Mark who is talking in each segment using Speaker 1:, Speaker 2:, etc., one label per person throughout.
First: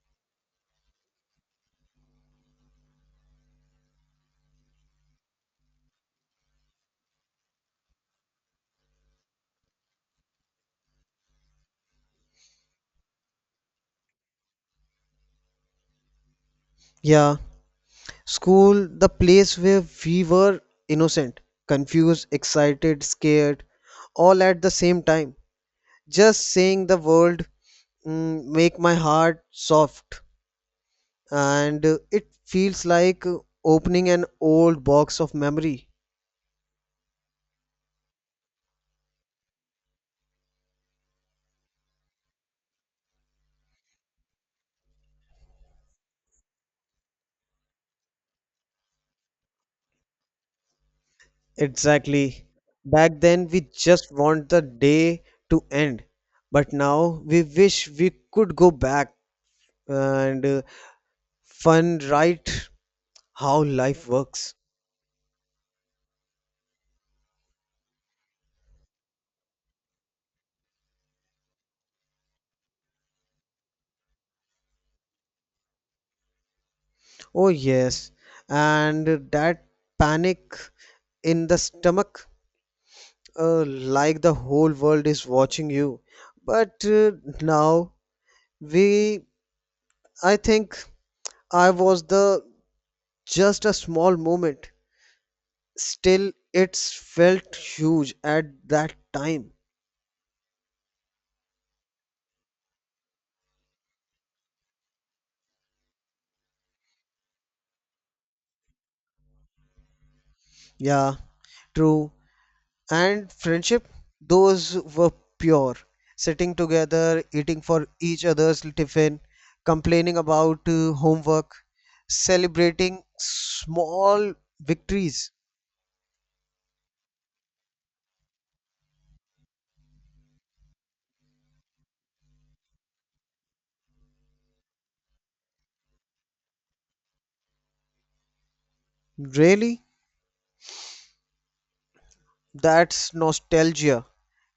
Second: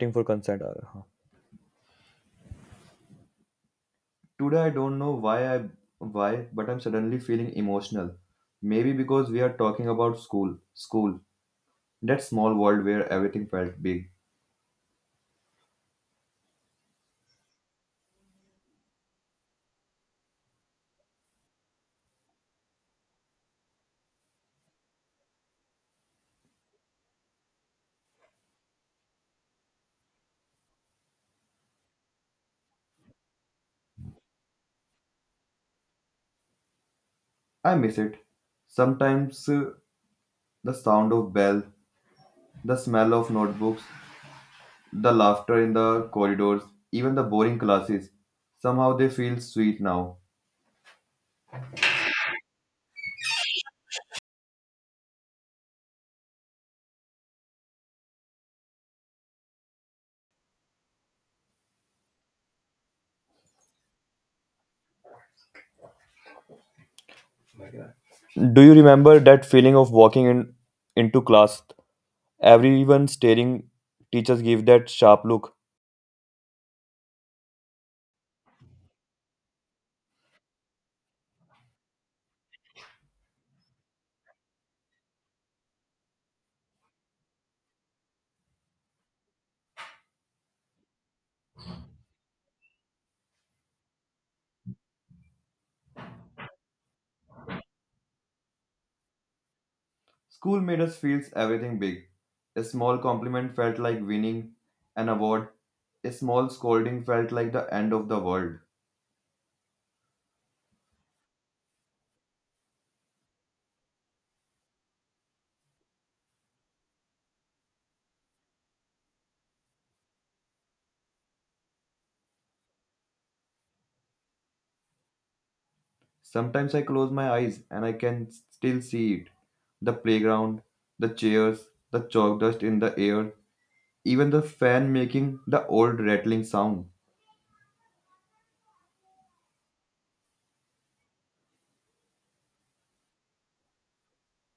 Speaker 1: Team for consent. Huh. Today I don't know why, but I'm suddenly feeling emotional. Maybe because we are talking about school, that small world where everything felt big.
Speaker 2: Yeah, school, the place where we were innocent, confused, excited, scared, all at the same time. Just saying the world make my heart soft, and it feels like opening an old box of memory.
Speaker 1: I miss it. Sometimes the sound of bell, the smell of notebooks, the laughter in the corridors, even the boring classes. Somehow they feel sweet now.
Speaker 2: Exactly. Back then, we just want the day to end, but now we wish we could go back and fun right how life works.
Speaker 1: Do you remember that feeling of walking in into class? Everyone staring. Teachers give that sharp look.
Speaker 2: Oh, yes. And that panic in the stomach, like the whole world is watching you. But now we, I think I was the just a small moment. Still, it's felt huge at that time.
Speaker 1: School made us feel everything big. A small compliment felt like winning an award. A small scolding felt like the end of the world.
Speaker 2: Yeah, true. And friendship those were pure sitting together eating for each other's tiffin complaining about homework celebrating small victories
Speaker 1: Sometimes I close my eyes and I can still see it. The playground, the chairs, the chalk dust in the air, even the fan making the old rattling sound.
Speaker 2: really that's nostalgia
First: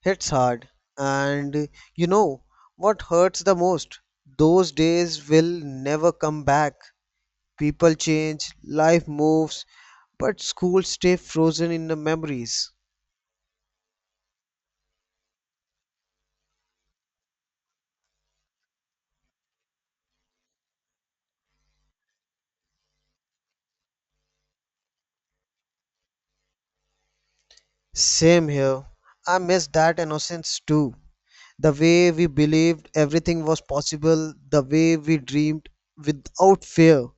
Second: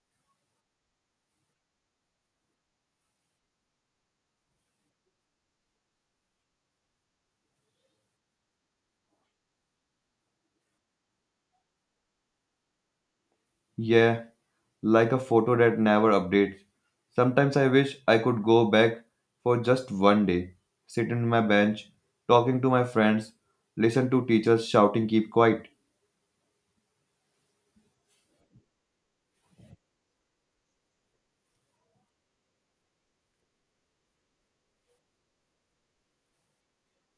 Speaker 2: hits hard and you know what hurts the most those days will never come back people change life moves but schools stay frozen in the memories.
Speaker 1: Yeah, like a photo that never updates. Sometimes I wish I could go back for just 1 day, sit in my bench, talking to my friends, listen to teachers shouting, keep quiet.
Speaker 2: Same here. I miss that innocence too. The way we believed everything was possible, the way we dreamed without fear.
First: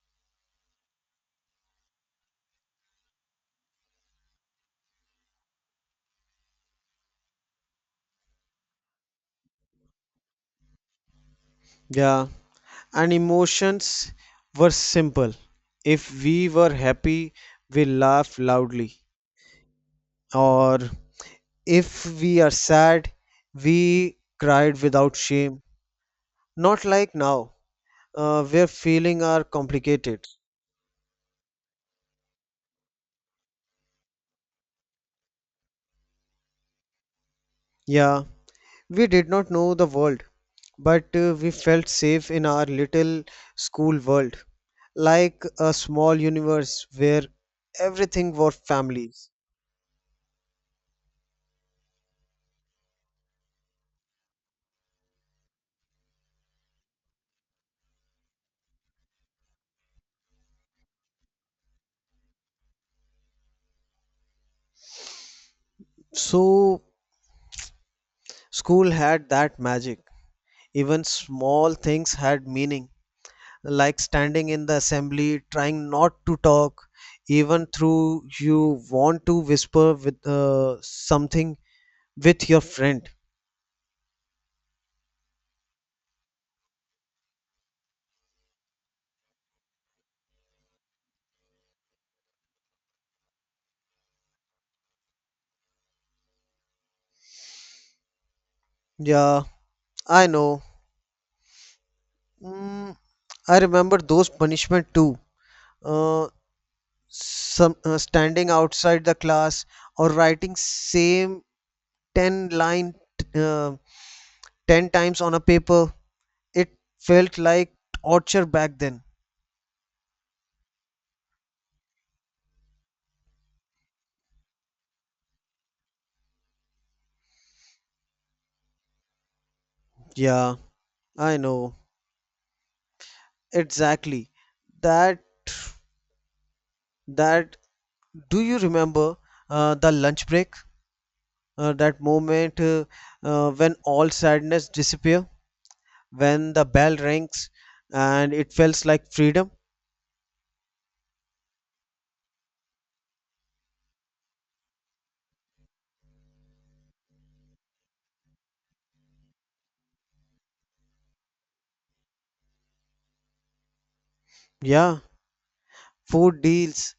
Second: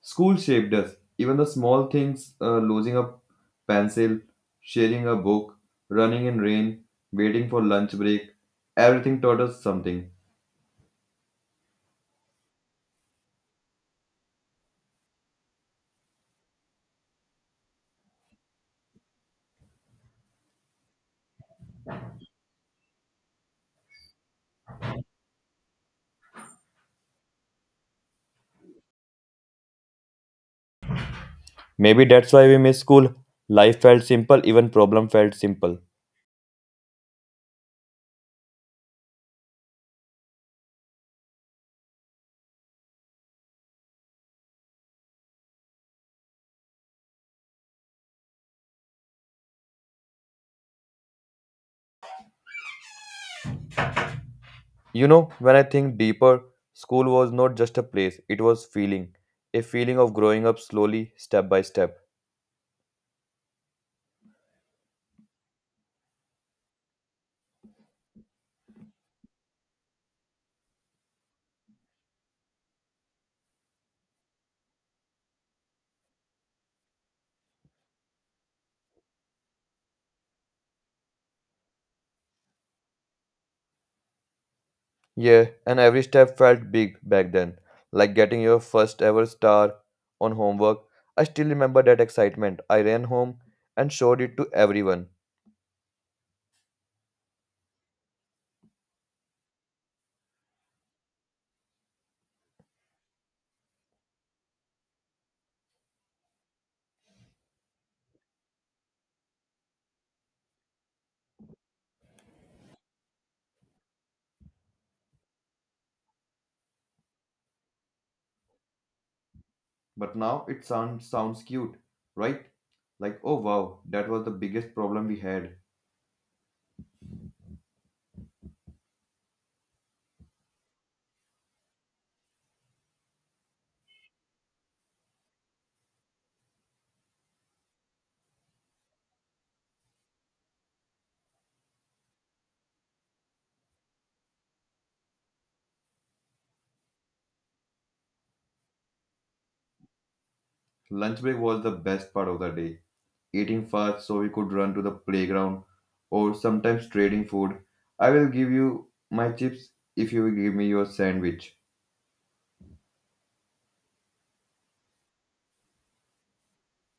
Speaker 1: School shaped us. Even the small things losing a pencil, sharing a book, running in rain, waiting for lunch break everything taught us something.
Speaker 2: Yeah, and emotions were simple. If we were happy, we laughed loudly. Or if we are sad, we cried without shame. Not like now, where feelings are complicated.
Speaker 1: Maybe that's why we miss school. Life felt simple, even problem felt simple.
Speaker 2: Yeah, we did not know the world, but we felt safe in our little school world, like a small universe where everything were families.
Speaker 1: You know, when I think deeper, school was not just a place, it was feeling. A feeling of growing up slowly, step by step.
Speaker 2: So, school had that magic. Even small things had meaning, like standing in the assembly, trying not to talk, even through you want to whisper with something with your friend.
Speaker 1: Yeah, and every step felt big back then, like getting your first ever star on homework. I still remember that excitement. I ran home and showed it to everyone.
Speaker 2: Yeah, I know. Mm, I remember those punishment too. Uh, some Standing outside the class or writing same 10 line uh, 10 times on a paper. It felt like torture back then.
Speaker 1: But now it sounds cute, right? Like, oh wow, that was the biggest problem we had.
Speaker 2: Yeah, I know. Exactly. That that do you remember the lunch break? That moment When all sadness disappear, when the bell rings and it feels like freedom.
Speaker 1: Lunch break was the best part of the day. Eating fast so we could run to the playground, or sometimes trading food. I will give you my chips if you will give me your sandwich.
Speaker 2: Yeah, food deals.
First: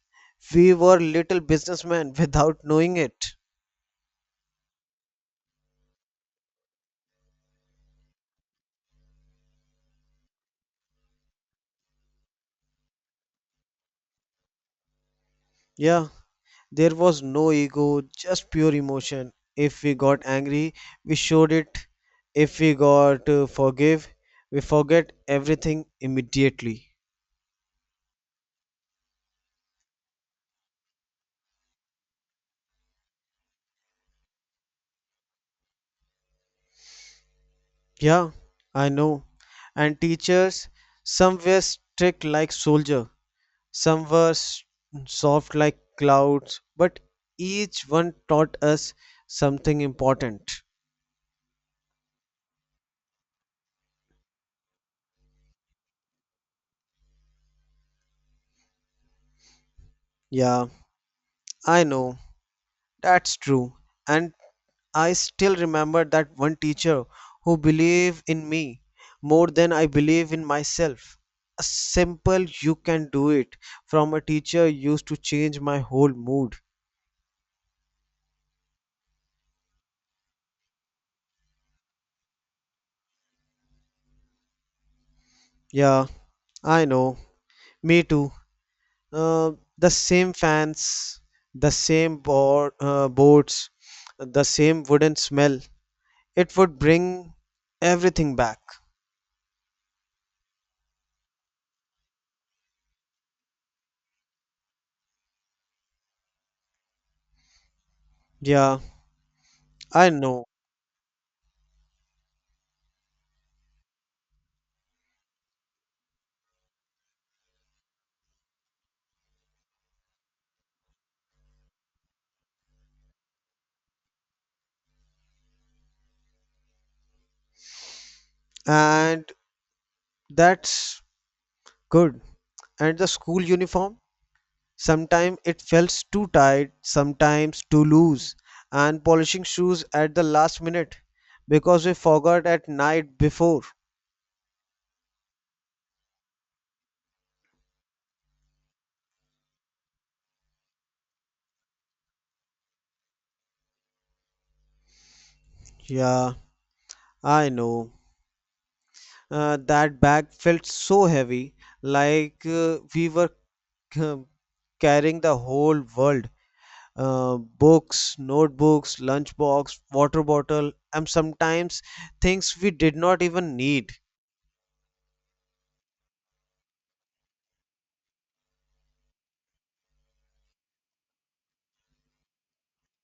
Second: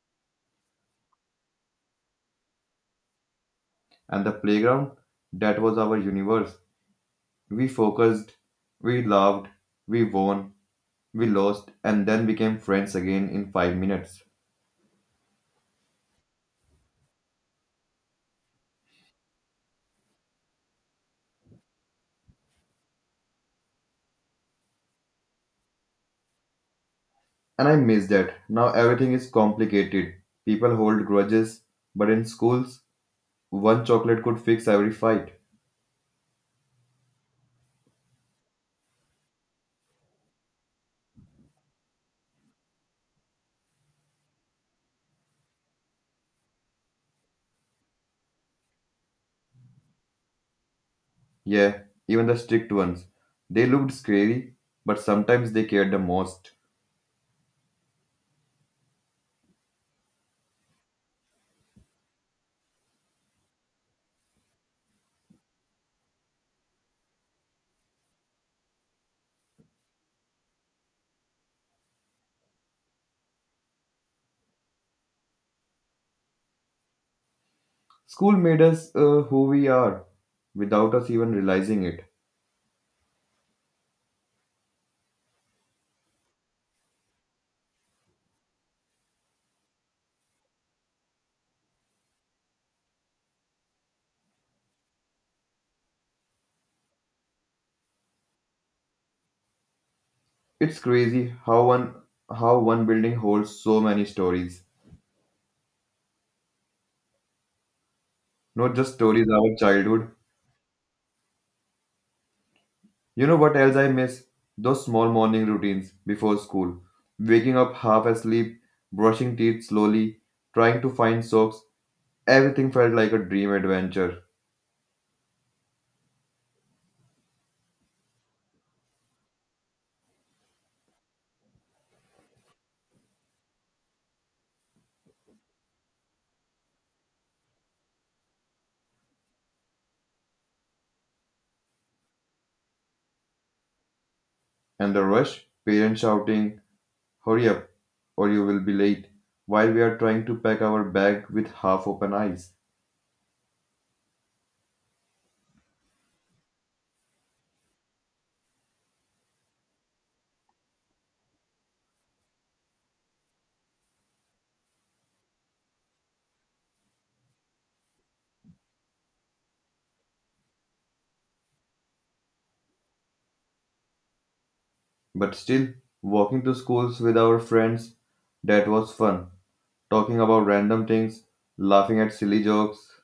Speaker 2: We were little businessmen without knowing it.
Speaker 1: And the playground, that was our universe. We focused, we loved, we won, we lost, and then became friends again in 5 minutes.
Speaker 2: Yeah, there was no ego, just pure emotion. If we got angry, we showed it. If we got forgive, we forget everything immediately.
Speaker 1: And I miss that. Now everything is complicated. People hold grudges, but in schools, one chocolate could fix every fight.
Speaker 2: Yeah, I know. And teachers, some were strict like soldier, some were soft like clouds, but each one taught us something important.
Speaker 1: Yeah, even the strict ones. They looked scary, but sometimes they cared the most.
Speaker 2: Yeah. I know, that's true. And I still remember that one teacher who believed in me more than I believe in myself. A simple you can do it from a teacher used to change my whole mood.
Speaker 1: School made us who we are without us even realizing it.
Speaker 2: Yeah, I know. Me too. Uh, the same fans, the same boards, the same wooden smell. It would bring everything back.
Speaker 1: It's crazy how one building holds so many stories. Not
Speaker 2: Yeah,
Speaker 1: just stories of our
Speaker 2: I
Speaker 1: childhood.
Speaker 2: know.
Speaker 1: You know what else I miss? Those small morning routines before school. Waking up half asleep, brushing teeth slowly, trying to find socks. Everything felt like a dream adventure.
Speaker 2: And that's good. And the school uniform? Sometimes it felt too tight, sometimes too loose, and polishing shoes at the last minute because we forgot at night before.
Speaker 1: And the rush, parents shouting, "Hurry up, or you will be late." While we are trying to pack our bag with half open eyes.
Speaker 2: Yeah, I know. That bag felt so heavy, like we were um, carrying the whole world. Books, notebooks, lunchbox, water bottle, and sometimes things we did not even need.
Speaker 1: But still, walking to schools with our friends, that was fun. Talking about random things, laughing at silly jokes.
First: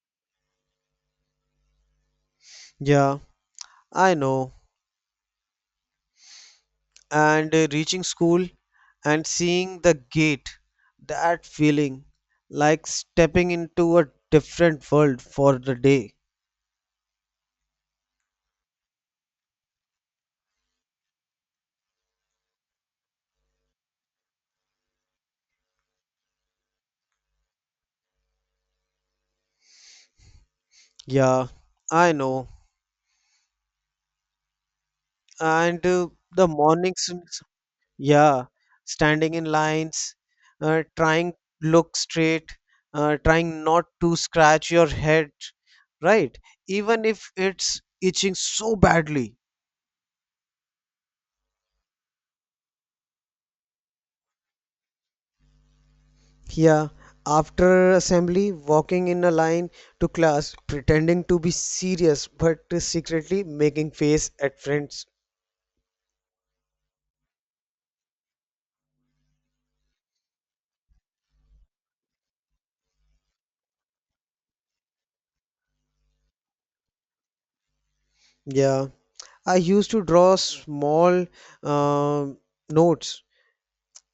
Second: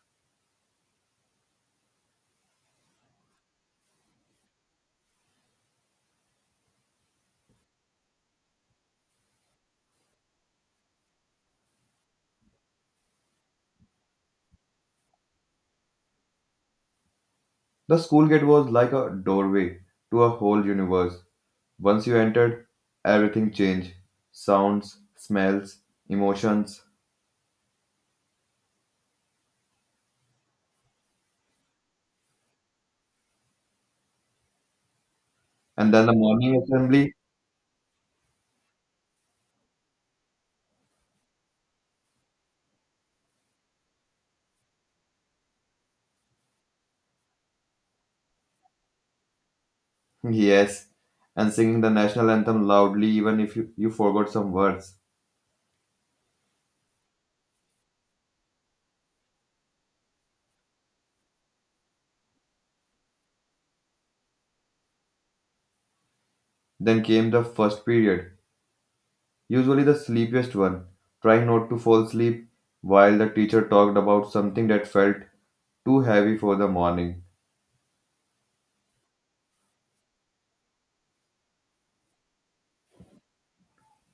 Speaker 2: Yeah, I know. And reaching school and seeing the gate that feeling like stepping into a different world for the day.
Speaker 1: The school gate was like a doorway to a whole universe. Once you entered, everything changed sounds, smells, emotions.
Speaker 2: Yeah, I know. And
Speaker 1: And then the
Speaker 2: the
Speaker 1: morning
Speaker 2: mornings
Speaker 1: assembly,
Speaker 2: and yeah standing in lines trying look straight, trying not to scratch your head, right, even if it's itching so badly.
Speaker 1: yes, and singing the national anthem loudly, even if you forgot some words.
Speaker 2: Yeah, after assembly, walking in a line to class, pretending to be serious but secretly making face at friends.
Speaker 1: Then came the first period, usually the sleepiest one, trying not to fall asleep while the teacher talked about something that felt too heavy for the morning.
Speaker 2: Yeah, I used to draw small um notes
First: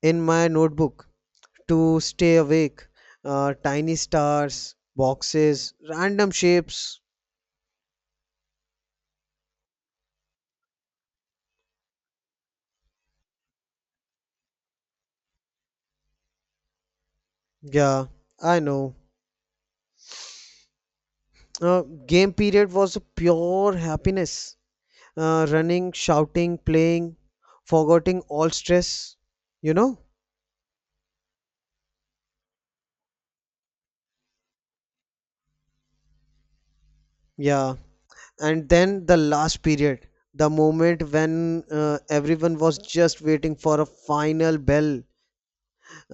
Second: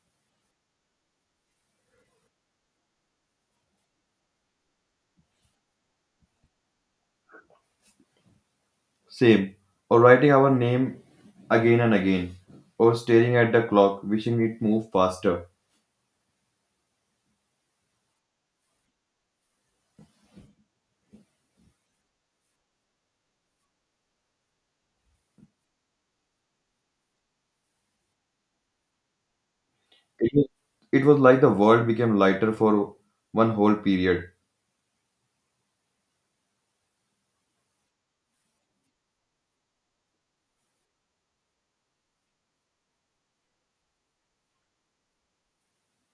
Speaker 2: in my notebook to stay awake. Tiny stars, boxes, random shapes.
Speaker 1: Same, or writing our name again and again, or staring at the clock, wishing it moved faster.
Speaker 2: Yeah, I know. Game period was a pure happiness, running, shouting, playing, forgetting all stress, you know?
Speaker 1: It was, it was like the world became lighter for one whole period.
Speaker 2: Yeah. And then the last period, the moment when everyone was just waiting for a final bell,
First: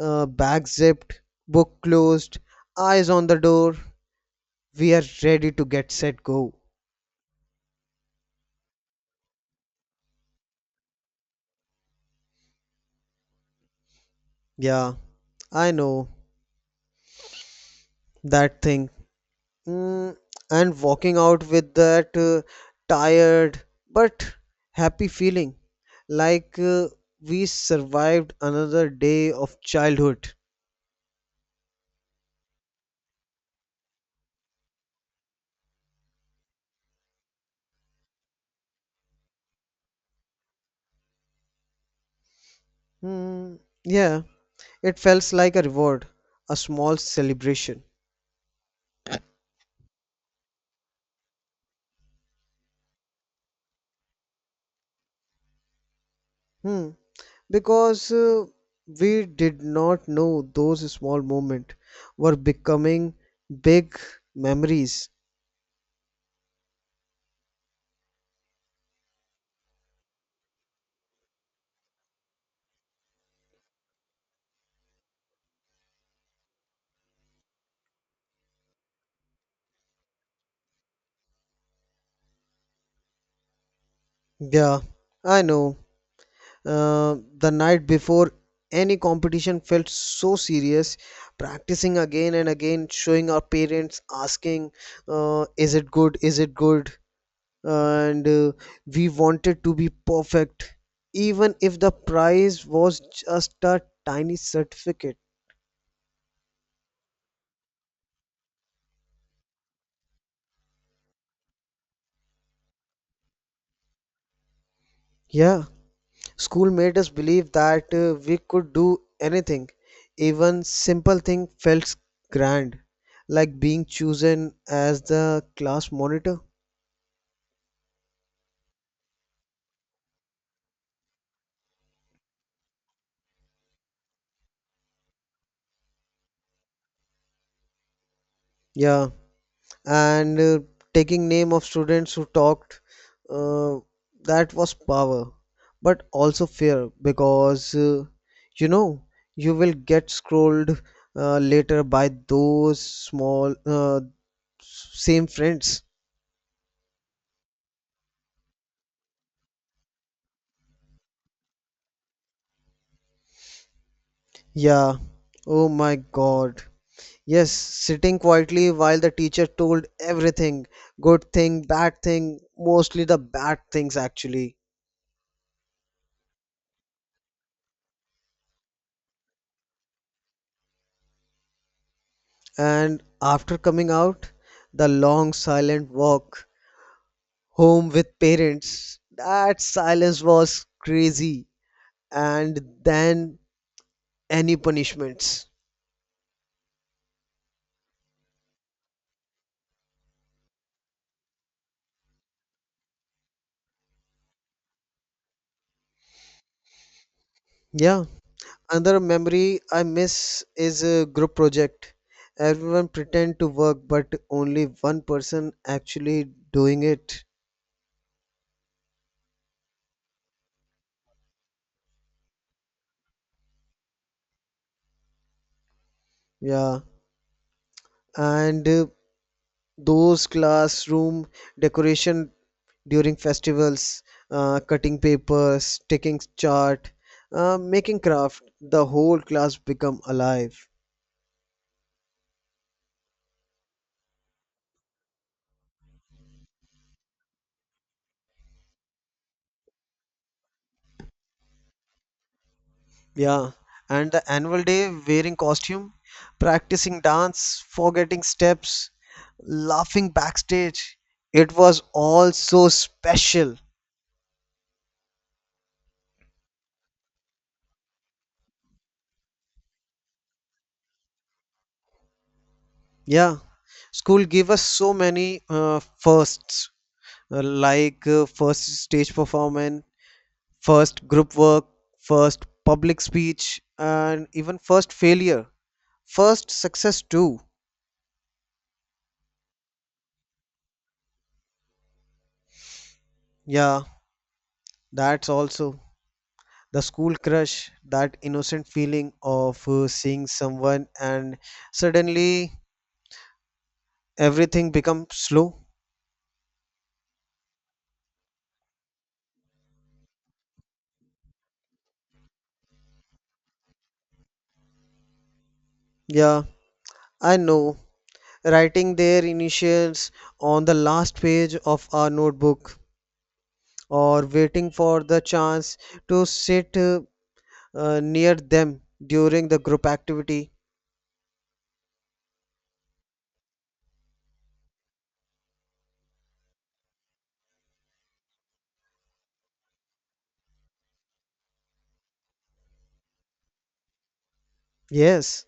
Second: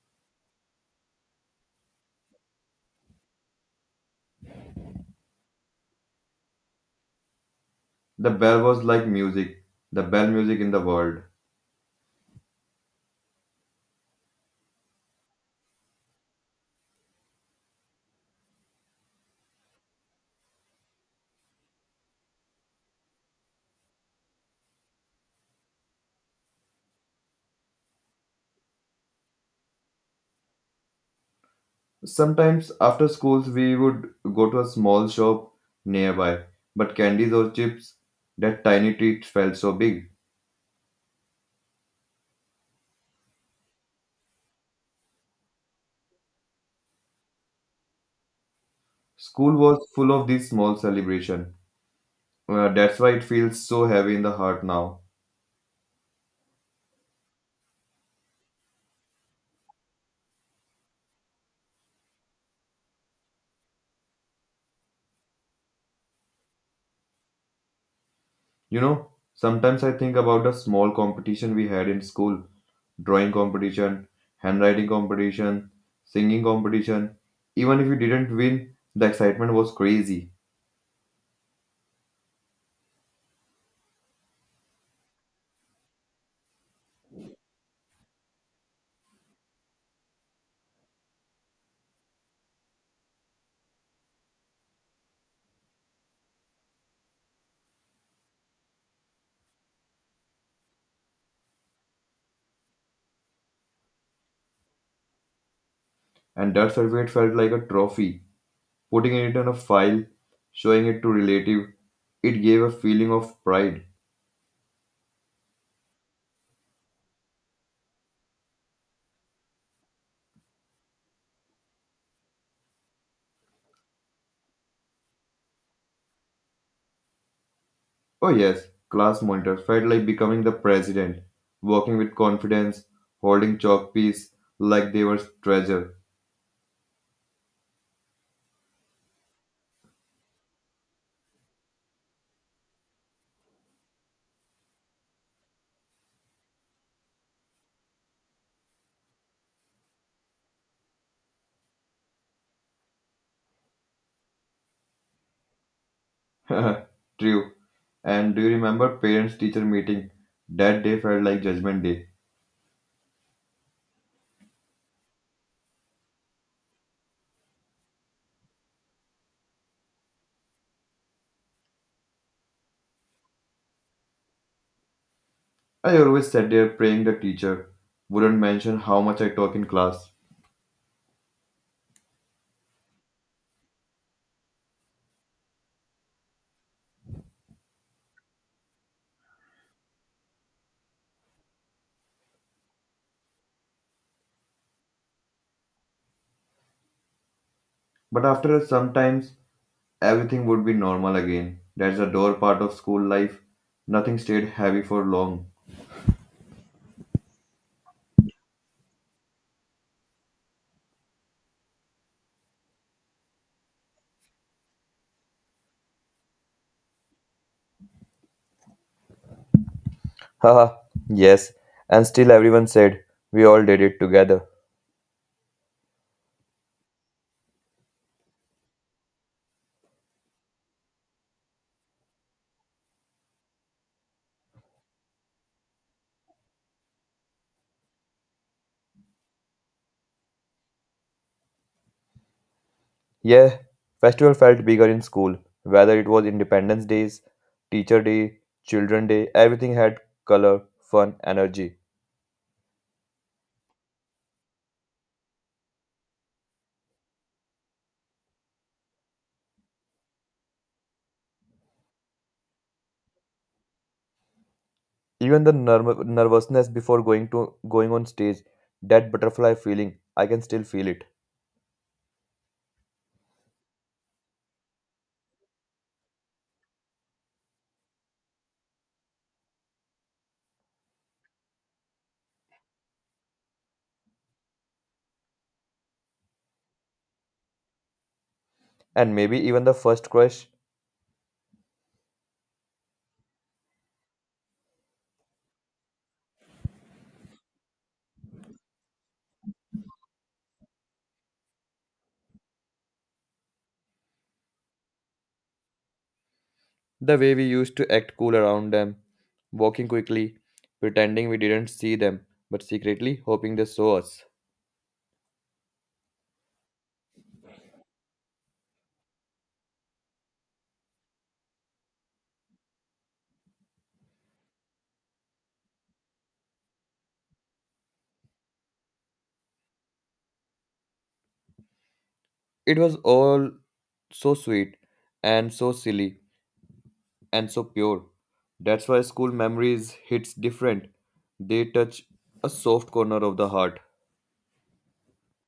Speaker 2: bag zipped, book closed, eyes on the door. We are ready to get set go.
Speaker 1: The bell was like music, the bell music in the world.
Speaker 2: Yeah, I know that thing. Mm, and walking out with that tired but happy feeling, like we survived another day of childhood.
Speaker 1: Sometimes after schools, we would go to a small shop nearby, but candies or chips, that tiny treat felt so big.
Speaker 2: Hmm. Yeah, it felt like a reward, a small celebration.
Speaker 1: School was full of these small celebration. That's why it feels so heavy in the heart now.
Speaker 2: Hmm. Because we did not know those small moments were becoming big memories.
Speaker 1: You know, sometimes I think about the small competition we had in school drawing competition, handwriting competition, singing competition. Even if you didn't win, the excitement was crazy,
Speaker 2: Yeah, I know. The night before any competition felt so serious practicing again and again showing our parents asking is it good and we wanted to be perfect even if the prize was just a tiny certificate.
Speaker 1: and that certificate felt like a trophy. Putting it on a file, showing it to relative, it gave a feeling of pride.
Speaker 2: Yeah, school made us believe that we could do anything. Even simple thing felt grand, like being chosen as the class monitor.
Speaker 1: Oh yes, class monitor felt like becoming the president, walking with confidence, holding chalk piece like they were treasure.
Speaker 2: Yeah, and taking name of students who talked, uh, that was power, but also fear because you know you will get scrolled later by those small same friends.
Speaker 1: True. And do you remember parents teacher meeting? That day felt like judgment day.
Speaker 2: Yeah. Oh my God. Yes, sitting quietly while the teacher told everything, good thing, bad thing, mostly the bad things actually.
Speaker 1: I always sat there praying the teacher wouldn't mention how much I talk in class.
Speaker 2: And after coming out, the long silent walk home with parents, that silence was crazy. And then any punishments.
Speaker 1: But after sometimes everything would be normal again. That's the door part of school life. Nothing stayed heavy for long.
Speaker 2: Yeah. Another memory I miss is a group project. Everyone pretend to work, but only one person actually doing it.
Speaker 1: Haha, yes. And still everyone said, "We all did it together."
Speaker 2: Yeah. And those classroom decoration during festivals, cutting papers, taking chart, making craft, the whole class become alive.
Speaker 1: Yeah, festival felt bigger in school. Whether it was Independence Days, Teacher Day, Children Day, everything had color, fun, energy.
Speaker 2: Yeah, and the annual day wearing costume, practicing dance, forgetting steps, laughing backstage. It was all so special.
Speaker 1: Even the nervousness before going on stage, that butterfly feeling, I can still feel it.
Speaker 2: Yeah, school gave us so many first stage performance, first group work, first public speech, and even first failure, first success too.
Speaker 1: And maybe even the first crush,
Speaker 2: Yeah, that's also the school crush, that innocent feeling of seeing someone and suddenly everything becomes slow.
Speaker 1: the way we used to act cool around them, walking quickly, pretending we didn't see them, but secretly hoping they saw us.
Speaker 2: Yeah, I know. Writing their initials on the last page of our notebook or waiting for the chance to sit near them during the group activity.
Speaker 1: It was all so sweet and so silly and so pure. That's why school memories hits different. They touch a soft corner of the heart.
Speaker 2: Yes,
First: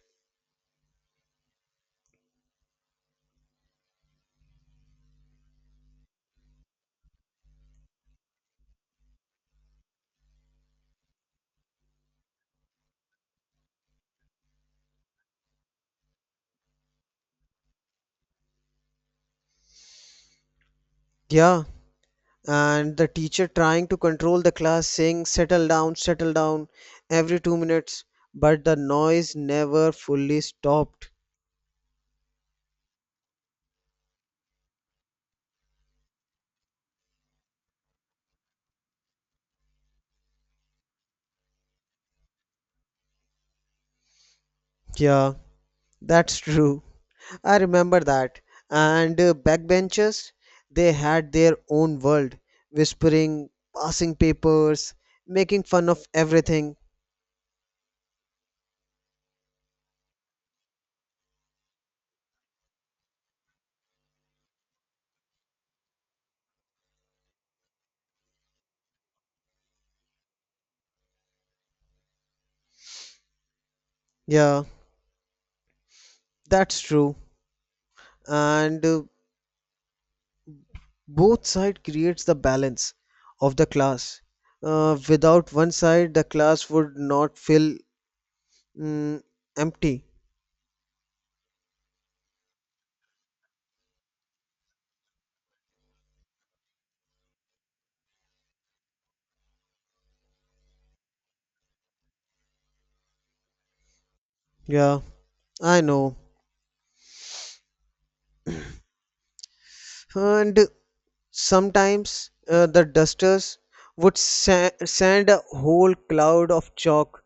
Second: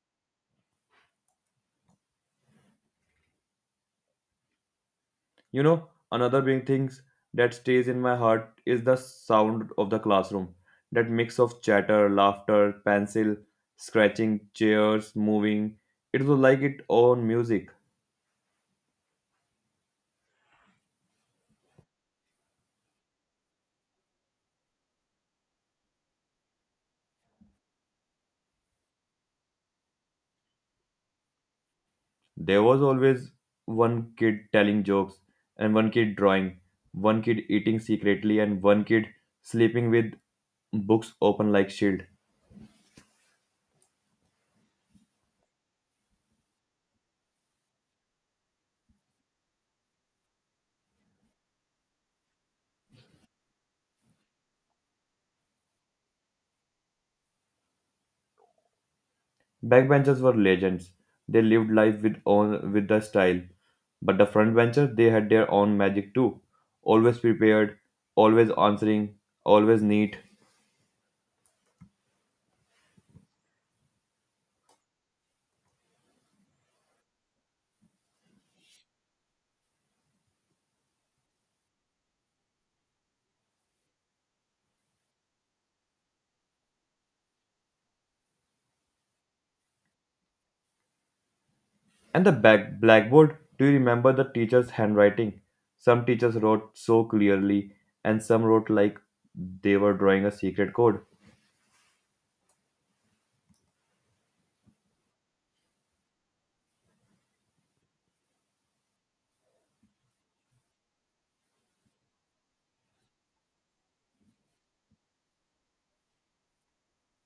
Speaker 1: You know, another big thing that stays in my heart is the sound of the classroom. That mix of chatter, laughter, pencil, scratching, chairs, moving. It was like its own music.
Speaker 2: yeah, and the teacher trying to control the class saying, settle down, every 2 minutes, but the noise never fully stopped.
Speaker 1: There was always one kid telling jokes, and one kid drawing, one kid eating secretly, and one kid sleeping with books open like shield.
Speaker 2: Yeah, that's true. I remember that. And backbenchers, they had their own world, whispering, passing papers, making fun of everything.
Speaker 1: Backbenchers were legends. They lived life with own with the style. But the frontbenchers they had their own magic too. Always prepared, always answering, always neat.
Speaker 2: Yeah, that's true. And both side creates the balance of the class, without one side the class would not feel mm, empty.
Speaker 1: And the back blackboard, do you remember the teacher's handwriting? Some teachers wrote so clearly, and some wrote like they were drawing a secret code.
Speaker 2: Yeah, I know. And sometimes the dusters would send a whole cloud of chalk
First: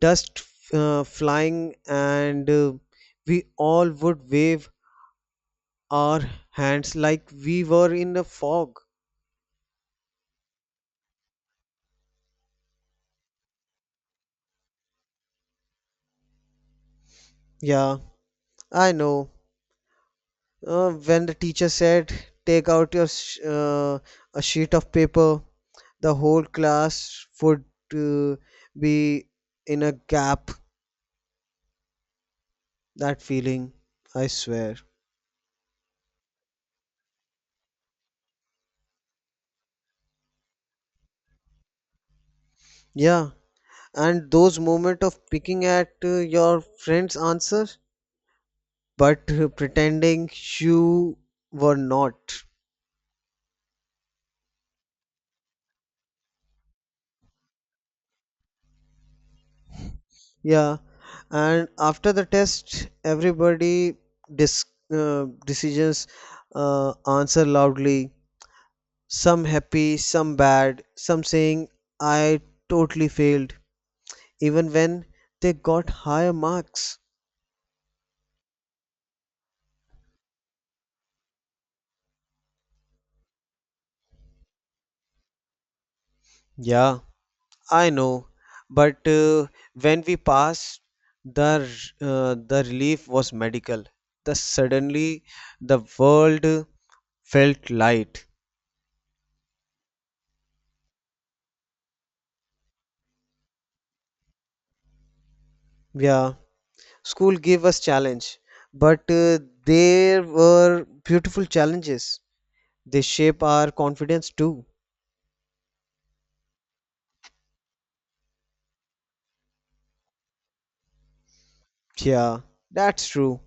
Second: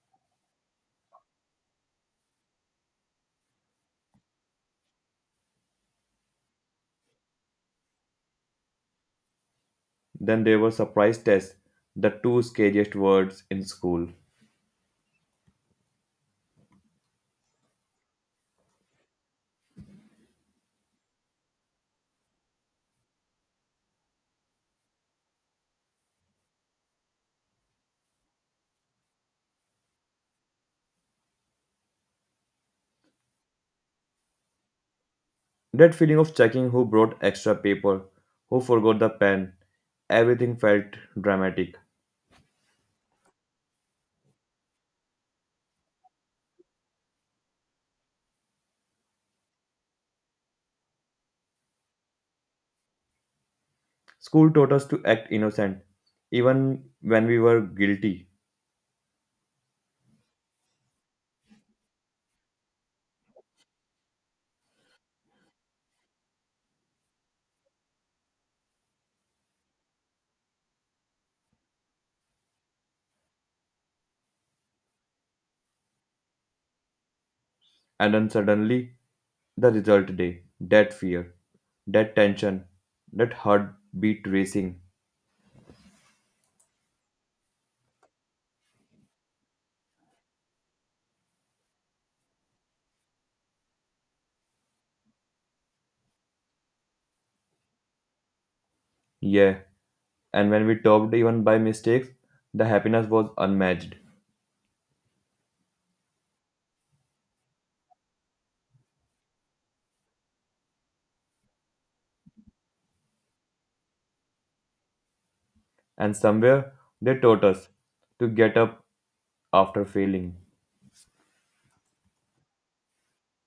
Speaker 2: dust flying and we all would wave our hands like we were in a fog.
Speaker 1: Then there were surprise tests, the two scariest words in school.
Speaker 2: Yeah, I know. When the teacher said, "Take out your a sheet of paper," the whole class would uh, be in a gap. That feeling, I swear.
Speaker 1: That feeling of checking who brought extra paper, who forgot the pen, everything felt dramatic.
Speaker 2: Yeah, and those moment of picking at your friend's answer, but pretending you were not.
Speaker 1: School taught us to act innocent, even when we were guilty.
Speaker 2: Yeah, and after the test, everybody dis- decisions answer loudly, some happy, some bad, some saying, I totally failed, even when they got higher marks.
Speaker 1: And then suddenly, the result day, that fear, that tension, that heartbeat racing.
Speaker 2: Yeah, I know, but when we passed, the the relief was medical. The suddenly the world felt light.
Speaker 1: Yeah, and when we topped even by mistakes, the happiness was unmatched.
Speaker 2: Yeah, school gave us challenge, but there were beautiful challenges. They shape our confidence too.
Speaker 1: And somewhere, they taught us to get up after failing.
Speaker 2: Yeah, that's true.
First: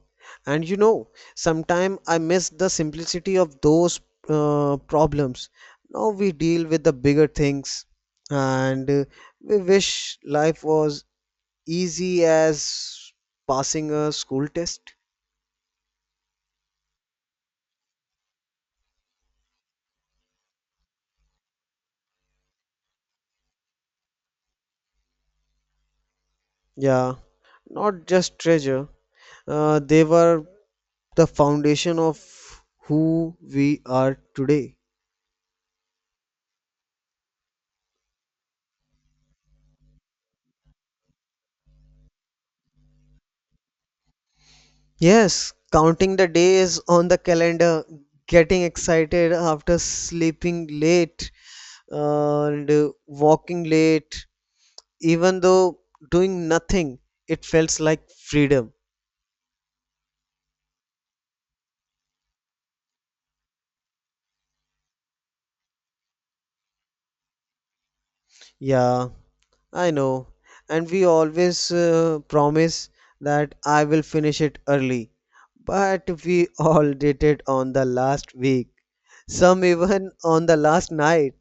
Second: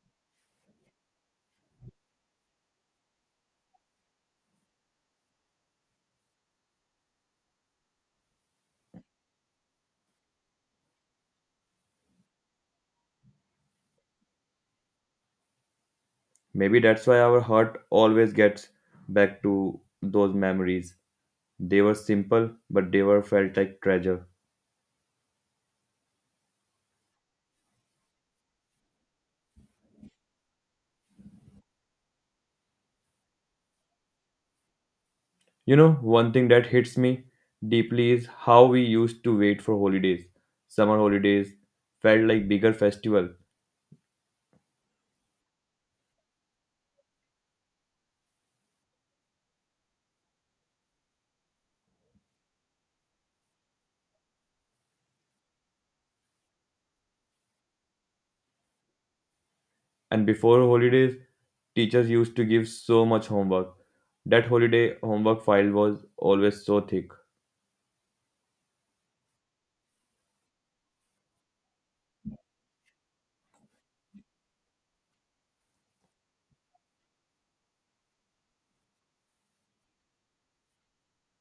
Speaker 2: And you know, sometimes I miss the simplicity of those problems. Now we deal with the bigger things and we wish life was easy as passing a school test.
Speaker 1: Maybe that's why our heart always gets back to those memories. They were simple, but they were felt like treasure.
Speaker 2: Yeah, not just treasure. They were the foundation of who we are today.
Speaker 1: You know, one thing that hits me deeply is how we used to wait for holidays. Summer holidays felt like bigger festival,
Speaker 2: Yes, counting the days on the calendar, getting excited after sleeping late and walking late, even though doing nothing, it felt like freedom.
Speaker 1: and before holidays, teachers used to give so much homework. That holiday homework file was always so thick.
Speaker 2: Yeah, I know. And we always promise that I will finish it early. But we all did it on the last week, some even on the last night.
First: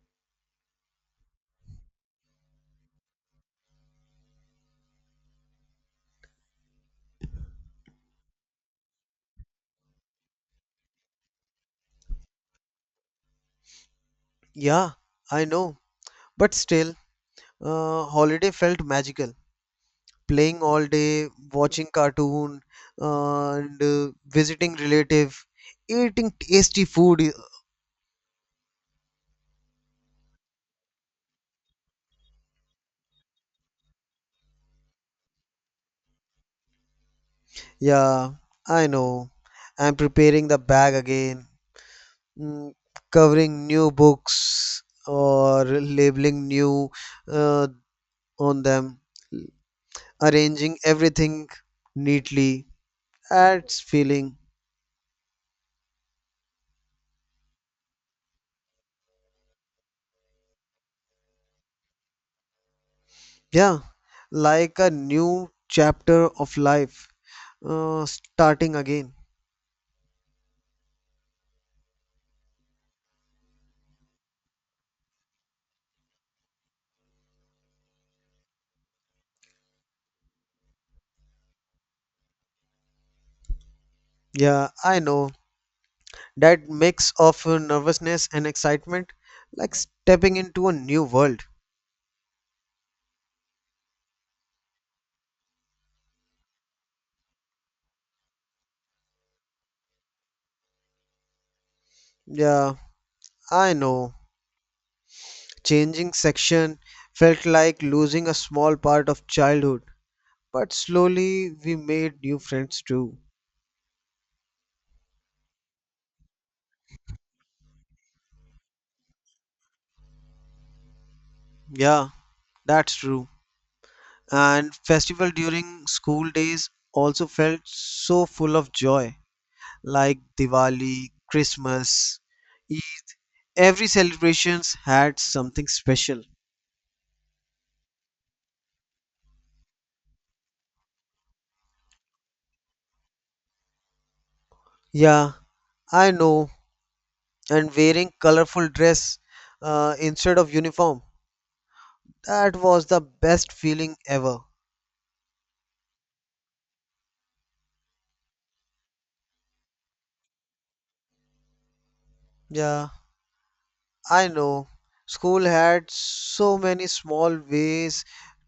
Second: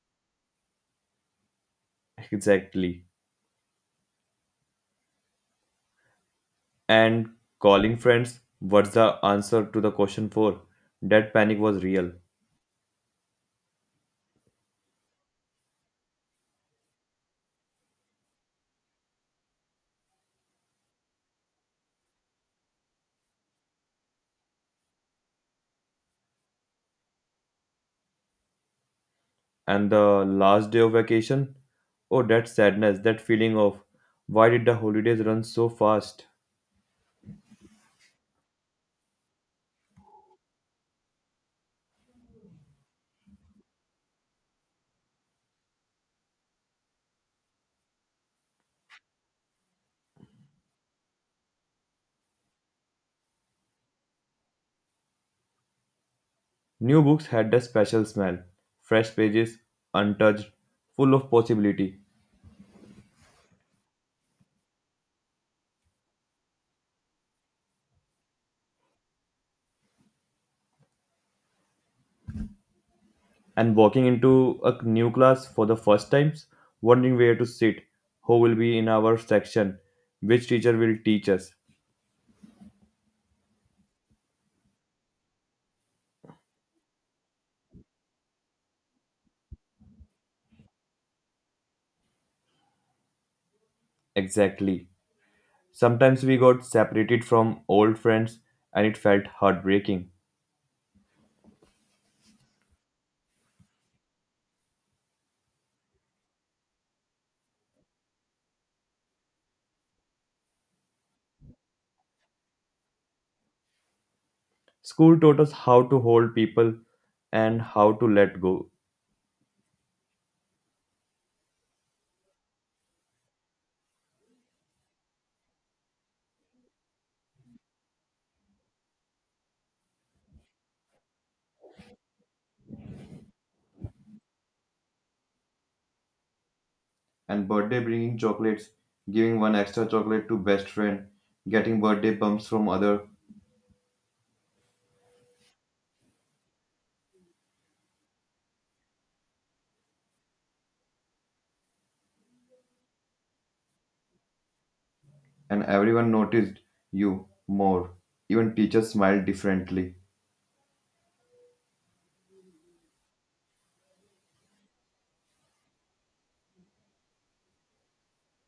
Speaker 1: Exactly. And calling friends, what's the answer to the question for? That panic was real.
Speaker 2: Yeah, I know. But still, holiday felt magical. Playing all day, watching cartoon, and visiting relative, eating tasty food.
Speaker 1: And the last day of vacation, oh, that sadness, that feeling of why did the holidays run so fast.
Speaker 2: Yeah, I know. I'm preparing the bag again, mm, covering new books or labeling new uh, on them, arranging everything neatly. That's feeling.
Speaker 1: New books had a special smell, fresh pages, untouched, full of possibility.
Speaker 2: Yeah, like a new chapter of life starting again.
Speaker 1: And walking into a new class for the first times, wondering where to sit, who will be in our section, which teacher will teach us.
Speaker 2: Yeah, I know. That mix of nervousness and excitement, like stepping into a new world.
Speaker 1: Exactly, sometimes we got separated from old friends and it felt heartbreaking.
Speaker 2: Yeah, I know. Changing section felt like losing a small part of childhood, but slowly we made new friends too.
Speaker 1: School taught us how to hold people and how to let go.
Speaker 2: Yeah, that's true. And festival during school days also felt so full of joy, like Diwali, Christmas, Eid. Every celebrations had something special.
Speaker 1: And birthday bringing chocolates, giving one extra chocolate to best friend, getting birthday bumps from other,
Speaker 2: Yeah, I know. And wearing colorful dress instead of uniform, that was the best feeling ever.
Speaker 1: and everyone noticed you more. Even teachers smiled differently.
Speaker 2: Yeah, I know. School had so many small ways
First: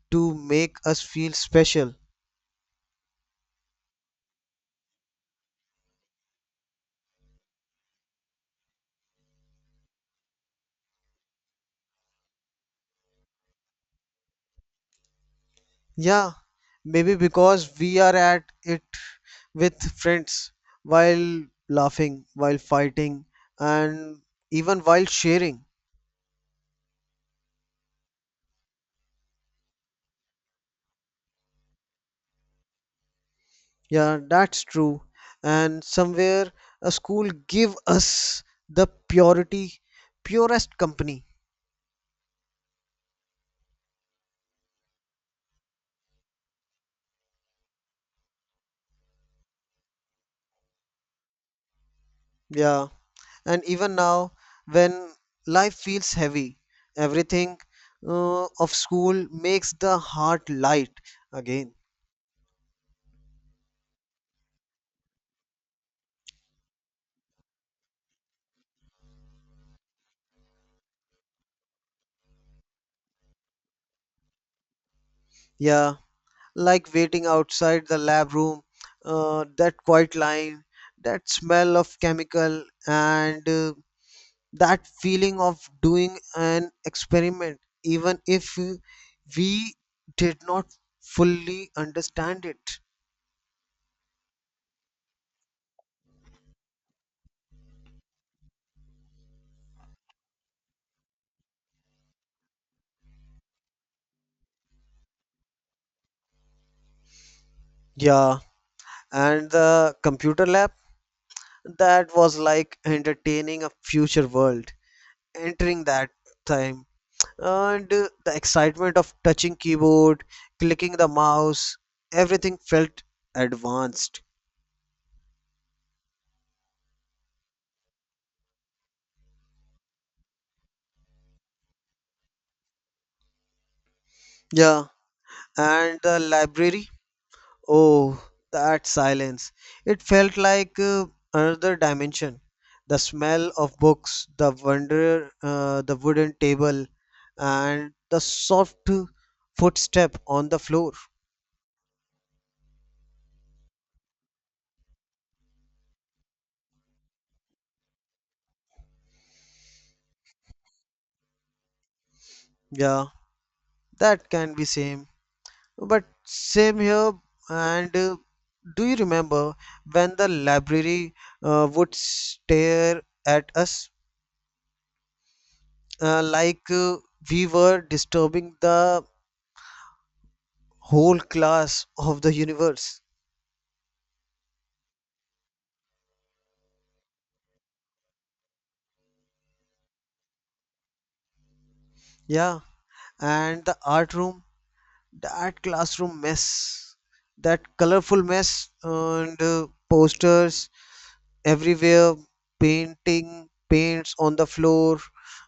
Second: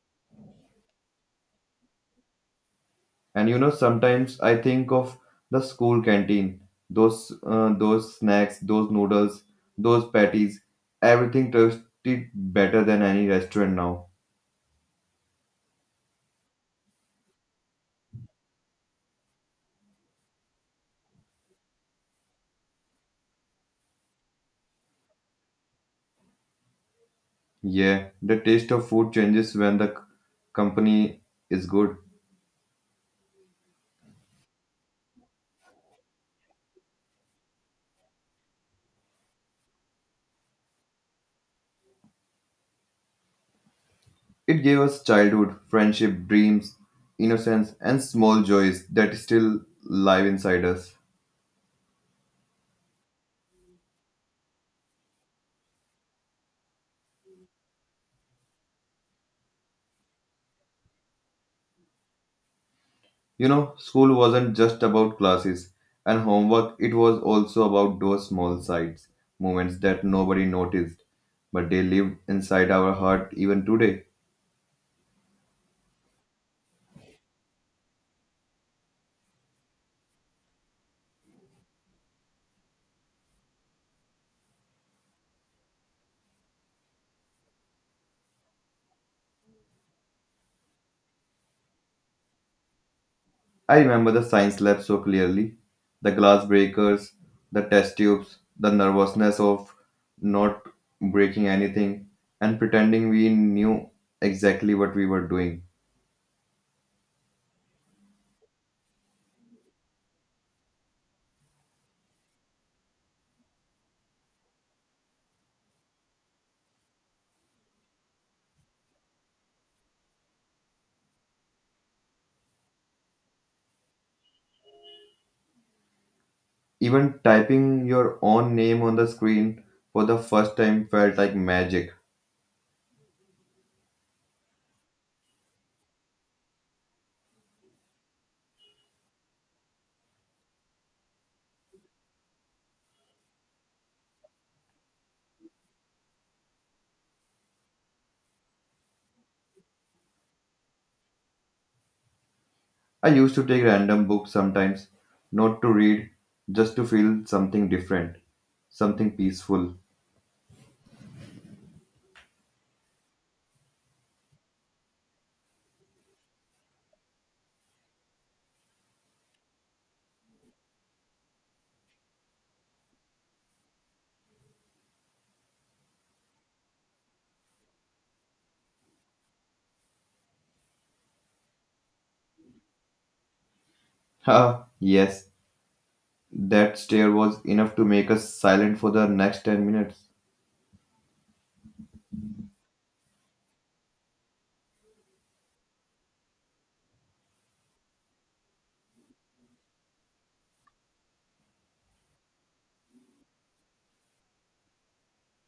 Speaker 2: to make us feel special.
Speaker 1: And you know, sometimes I think of the school canteen, those snacks, those noodles, those patties, everything tasted better than any restaurant now.
Speaker 2: Yeah, maybe because we are at it with friends while laughing, while fighting, and even while sharing.
Speaker 1: Yeah, the taste of food changes when the company is good.
Speaker 2: Yeah, that's true. And somewhere a school give us the purity, purest company.
Speaker 1: It gave us childhood, friendship, dreams, innocence, and small joys that still live inside us.
Speaker 2: Yeah, and even now when life feels heavy, everything of school makes the heart light again.
Speaker 1: You know, school wasn't just about classes and homework, it was also about those small sides, moments that nobody noticed, but they live inside our heart even today.
Speaker 2: Yeah, like waiting outside the lab room, that quiet line, that smell of chemical, and that feeling of doing an experiment, even if we did not fully understand it.
Speaker 1: I remember the science lab so clearly, the glass breakers, the test tubes, the nervousness of not breaking anything and pretending we knew exactly what we were doing.
Speaker 2: Yeah, and the computer lab, that was like entertaining a future world. Entering that time and the excitement of touching keyboard, clicking the mouse, everything felt advanced.
Speaker 1: Even typing your own name on the screen for the first time felt like magic.
Speaker 2: Yeah, and the library, oh, that silence, it felt like another dimension, the smell of books, the wonder, the wooden table and the soft footstep on the floor.
Speaker 1: I used to take random books sometimes, not to read, just to feel something different, something peaceful.
Speaker 2: Yeah, that can be same But same here. And do you remember when the library would stare at us like we were disturbing the whole class of the universe?
Speaker 1: Ah, yes, that stare was enough to make us silent for the next 10 minutes.
Speaker 2: Yeah. And the art room, that classroom mess, that colorful mess, and posters everywhere, painting paints on the floor,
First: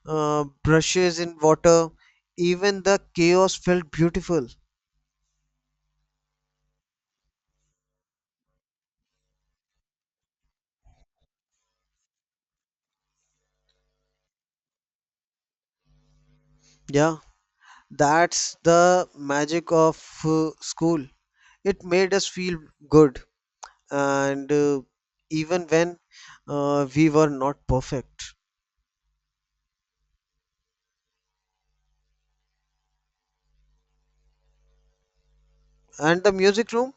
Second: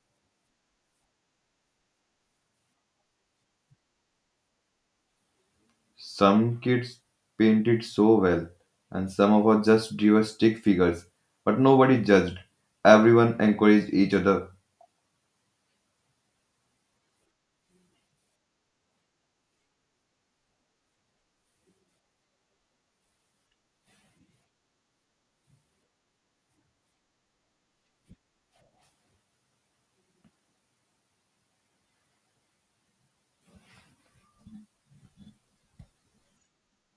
Speaker 2: brushes in water. Even the chaos felt beautiful.
Speaker 1: Some kids painted so well, and some of us just drew stick figures. But nobody judged. Everyone encouraged each other.
Speaker 2: Yeah, that's the magic of school. It made us feel good, and even when we were not perfect. And the music room